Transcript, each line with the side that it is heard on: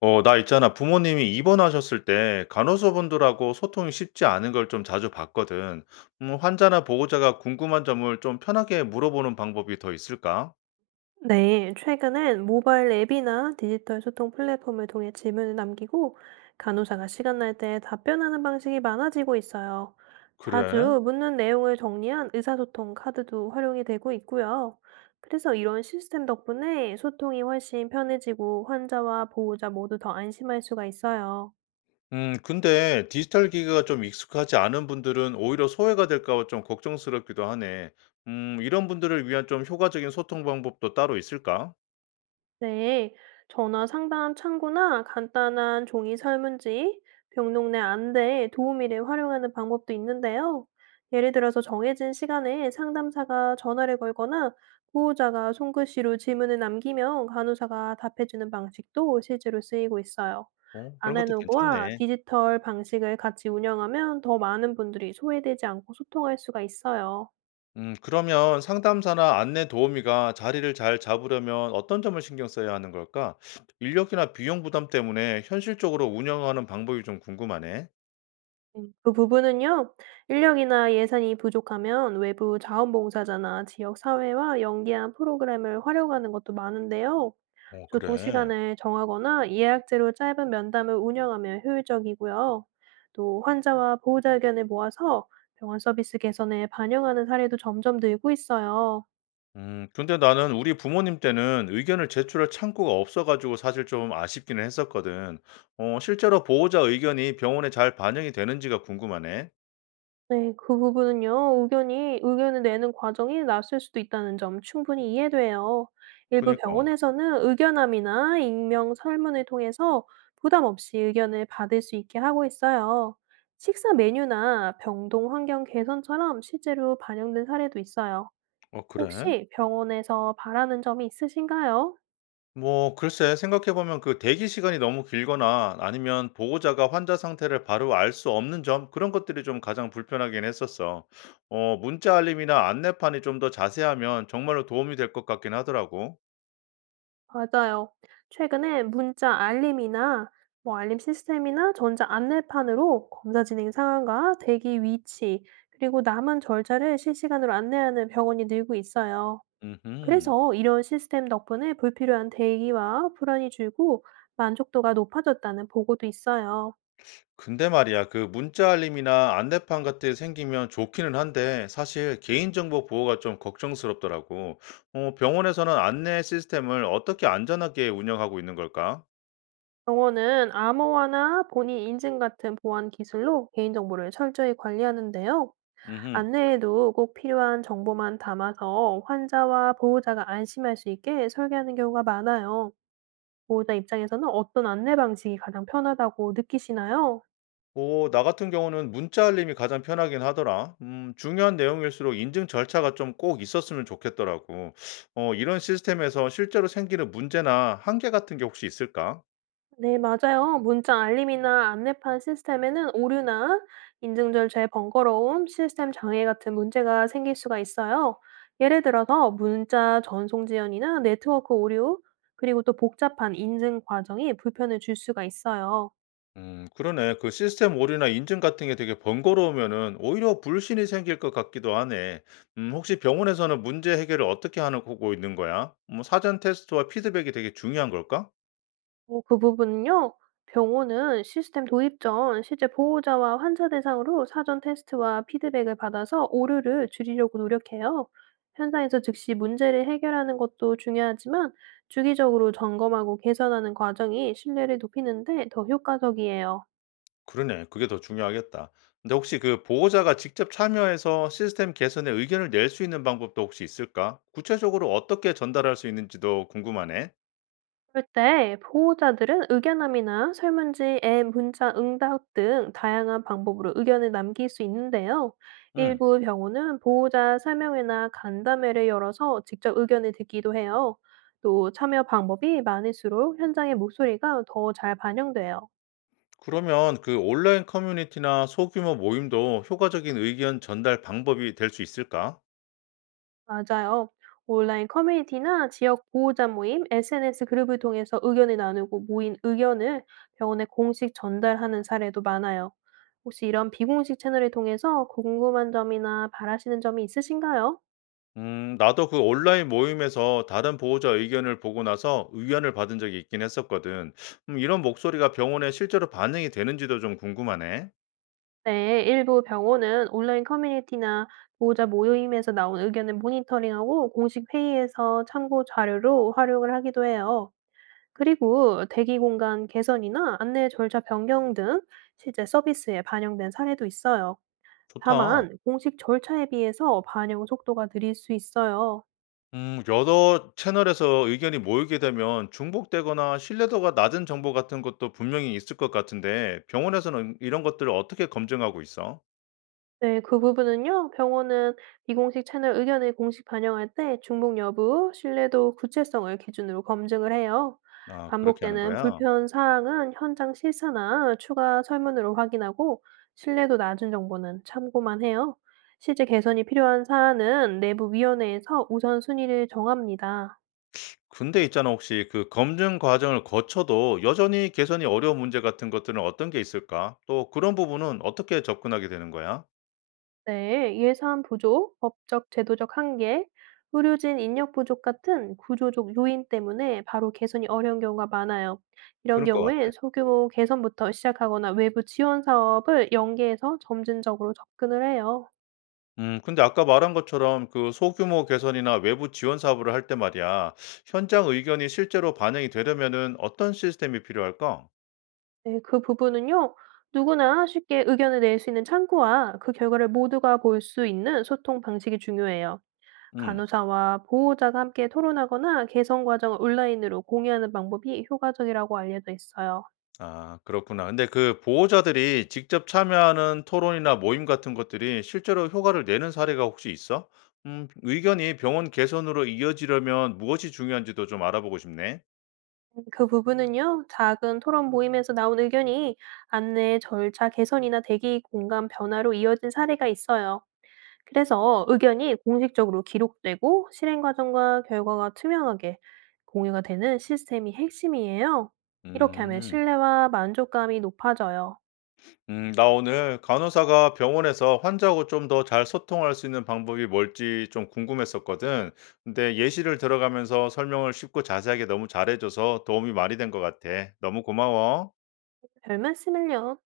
left: 나 있잖아. 부모님이 입원하셨을 때 간호사분들하고 소통이 쉽지 않은 걸 좀 자주 봤거든. 환자나 보호자가 궁금한 점을 좀 편하게 물어보는 방법이 더 있을까?
right: 네, 최근엔 모바일 앱이나 디지털 소통 플랫폼을 통해 질문을 남기고 간호사가 시간 날 때 답변하는 방식이 많아지고 있어요.
left: 그래?
right: 자주 묻는 내용을 정리한 의사소통 카드도 활용이 되고 있고요. 그래서 이런 시스템 덕분에 소통이 훨씬 편해지고 환자와 보호자 모두 더 안심할 수가 있어요.
left: 근데 디지털 기기가 좀 익숙하지 않은 분들은 오히려 소외가 될까 봐 좀 걱정스럽기도 하네. 이런 분들을 위한 좀 효과적인 소통 방법도 따로 있을까?
right: 네, 전화 상담 창구나 간단한 종이 설문지, 병동 내 안내 도우미를 활용하는 방법도 있는데요. 예를 들어서 정해진 시간에 상담사가 전화를 걸거나 보호자가 손글씨로 질문을 남기면 간호사가 답해주는 방식도 실제로 쓰이고 있어요.
left: 그런 것도
right: 아날로그와
left: 괜찮네.
right: 디지털 방식을 같이 운영하면 더 많은 분들이 소외되지 않고 소통할 수가 있어요.
left: 그러면 상담사나 안내 도우미가 자리를 잘 잡으려면 어떤 점을 신경 써야 하는 걸까? 인력이나 비용 부담 때문에 현실적으로 운영하는 방법이 좀 궁금하네.
right: 네. 그 부분은요. 인력이나 예산이 부족하면 외부 자원봉사자나 지역 사회와 연계한 프로그램을 활용하는 것도 많은데요.
left: 어,
right: 교통
left: 그래.
right: 시간을 정하거나 예약제로 짧은 면담을 운영하면 효율적이고요. 또 환자와 보호자 의견을 모아서 병원 서비스 개선에 반영하는 사례도 점점 늘고 있어요.
left: 근데 나는 우리 부모님 때는 의견을 제출할 창구가 없어가지고 사실 좀 아쉽기는 했었거든. 실제로 보호자 의견이 병원에 잘 반영이 되는지가 궁금하네.
right: 네. 그 부분은요. 의견이 의견을 내는 과정이 낯설 수도 있다는 점 충분히 이해돼요. 일부
left: 그니까.
right: 병원에서는 의견함이나 익명 설문을 통해서 부담 없이 의견을 받을 수 있게 하고 있어요. 식사 메뉴나 병동 환경 개선처럼 실제로 반영된 사례도 있어요.
left: 어, 그래?
right: 혹시 병원에서 바라는 점이 있으신가요?
left: 뭐 글쎄 생각해 보면 그 대기 시간이 너무 길거나 아니면 보호자가 환자 상태를 바로 알 수 없는 점 그런 것들이 좀 가장 불편하긴 했었어. 문자 알림이나 안내판이 좀 더 자세하면 정말로 도움이 될 것 같긴 하더라고.
right: 맞아요. 최근에 문자 알림이나 뭐 알림 시스템이나 전자 안내판으로 검사 진행 상황과 대기 위치, 그리고 남은 절차를 실시간으로 안내하는 병원이 늘고 있어요.
left: 음.
right: 그래서 이런 시스템 덕분에 불필요한 대기와 불안이 줄고 만족도가 높아졌다는 보고도 있어요.
left: 근데 말이야, 그 문자 알림이나 안내판 같은 게 생기면 좋기는 한데 사실 개인정보 보호가 좀 걱정스럽더라고. 병원에서는 안내 시스템을 어떻게 안전하게 운영하고 있는 걸까?
right: 병원은 암호화나 본인 인증 같은 보안 기술로 개인정보를 철저히 관리하는데요.
left: 음.
right: 안내에도 꼭 필요한 정보만 담아서 환자와 보호자가 안심할 수 있게 설계하는 경우가 많아요. 보호자 입장에서는 어떤 안내 방식이 가장 편하다고 느끼시나요?
left: 오, 나 같은 경우는 문자 알림이 가장 편하긴 하더라. 중요한 내용일수록 인증 절차가 좀 꼭 있었으면 좋겠더라고. 이런 시스템에서 실제로 생기는 문제나 한계 같은 게 혹시 있을까?
right: 네, 맞아요. 문자 알림이나 안내판 시스템에는 오류나 인증 절차의 번거로움, 시스템 장애 같은 문제가 생길 수가 있어요. 예를 들어서 문자 전송 지연이나 네트워크 오류, 그리고 또 복잡한 인증 과정이 불편을 줄 수가 있어요.
left: 그러네. 그 시스템 오류나 인증 같은 게 되게 번거로우면은 오히려 불신이 생길 것 같기도 하네. 혹시 병원에서는 문제 해결을 어떻게 하는 거고 있는 거야? 뭐 사전 테스트와 피드백이 되게 중요한 걸까?
right: 어 그 부분은요. 병원은 시스템 도입 전 실제 보호자와 환자 대상으로 사전 테스트와 피드백을 받아서 오류를 줄이려고 노력해요. 현장에서 즉시 문제를 해결하는 것도 중요하지만 주기적으로 점검하고 개선하는 과정이 신뢰를 높이는 데 더 효과적이에요.
left: 그러네. 그게 더 중요하겠다. 근데 혹시 그 보호자가 직접 참여해서 시스템 개선에 의견을 낼 수 있는 방법도 혹시 있을까? 구체적으로 어떻게 전달할 수 있는지도 궁금하네.
right: 그럴 때 보호자들은 의견함이나 설문지, 앱, 문자 응답 등 다양한 방법으로 의견을 남길 수 있는데요.
left: 음.
right: 일부 병원은 보호자 설명회나 간담회를 열어서 직접 의견을 듣기도 해요. 또 참여 방법이 많을수록 현장의 목소리가 더 잘 반영돼요.
left: 그러면 그 온라인 커뮤니티나 소규모 모임도 효과적인 의견 전달 방법이 될 수 있을까?
right: 맞아요. 온라인 커뮤니티나 지역 보호자 모임, SNS 그룹을 통해서 의견을 나누고 모인 의견을 병원에 공식 전달하는 사례도 많아요. 혹시 이런 비공식 채널을 통해서 궁금한 점이나 바라시는 점이 있으신가요?
left: 나도 그 온라인 모임에서 다른 보호자 의견을 보고 나서 의견을 받은 적이 있긴 했었거든. 이런 목소리가 병원에 실제로 반영이 되는지도 좀 궁금하네.
right: 네, 일부 병원은 온라인 커뮤니티나 보호자 모임에서 나온 의견을 모니터링하고 공식 회의에서 참고 자료로 활용을 하기도 해요. 그리고 대기 공간 개선이나 안내 절차 변경 등 실제 서비스에 반영된 사례도 있어요.
left: 좋다.
right: 다만 공식 절차에 비해서 반영 속도가 느릴 수 있어요.
left: 여러 채널에서 의견이 모이게 되면 중복되거나 신뢰도가 낮은 정보 같은 것도 분명히 있을 것 같은데 병원에서는 이런 것들을 어떻게 검증하고 있어?
right: 네, 그 부분은요, 병원은 비공식 채널 의견을 공식 반영할 때 중복 여부, 신뢰도, 구체성을 기준으로 검증을 해요.
left: 아, 그렇게 하는
right: 반복되는
left: 거야.
right: 불편 사항은 현장 실사나 추가 설문으로 확인하고 신뢰도 낮은 정보는 참고만 해요. 실제 개선이 필요한 사안은 내부 위원회에서 우선순위를 정합니다.
left: 근데 있잖아, 혹시 그 검증 과정을 거쳐도 여전히 개선이 어려운 문제 같은 것들은 어떤 게 있을까? 또 그런 부분은 어떻게 접근하게 되는 거야?
right: 네, 예산 부족, 법적, 제도적 한계, 의료진 인력 부족 같은 구조적 요인 때문에 바로 개선이 어려운 경우가 많아요. 이런
left: 그럴 것 같아.
right: 경우에 소규모 개선부터 시작하거나 외부 지원 사업을 연계해서 점진적으로 접근을 해요.
left: 근데 아까 말한 것처럼 그 소규모 개선이나 외부 지원 사업을 할 때 말이야, 현장 의견이 실제로 반영이 되려면은 어떤 시스템이 필요할까?
right: 네, 그 부분은요, 누구나 쉽게 의견을 낼 수 있는 창구와 그 결과를 모두가 볼 수 있는 소통 방식이 중요해요.
left: 음.
right: 간호사와 보호자가 함께 토론하거나 개선 과정을 온라인으로 공유하는 방법이 효과적이라고 알려져 있어요.
left: 아 그렇구나. 근데 그 보호자들이 직접 참여하는 토론이나 모임 같은 것들이 실제로 효과를 내는 사례가 혹시 있어? 의견이 병원 개선으로 이어지려면 무엇이 중요한지도 좀 알아보고 싶네.
right: 그 부분은요, 작은 토론 모임에서 나온 의견이 안내 절차 개선이나 대기 공간 변화로 이어진 사례가 있어요. 그래서 의견이 공식적으로 기록되고 실행 과정과 결과가 투명하게 공유가 되는 시스템이 핵심이에요. 이렇게 하면
left: 음.
right: 신뢰와 만족감이 높아져요.
left: 나 오늘 간호사가 병원에서 환자하고 좀 더 잘 소통할 수 있는 방법이 뭘지 좀 궁금했었거든. 근데 예시를 들어가면서 설명을 쉽고 자세하게 너무 잘해 줘서 도움이 많이 된 것 같아. 너무 고마워.
right: 별 말씀을요.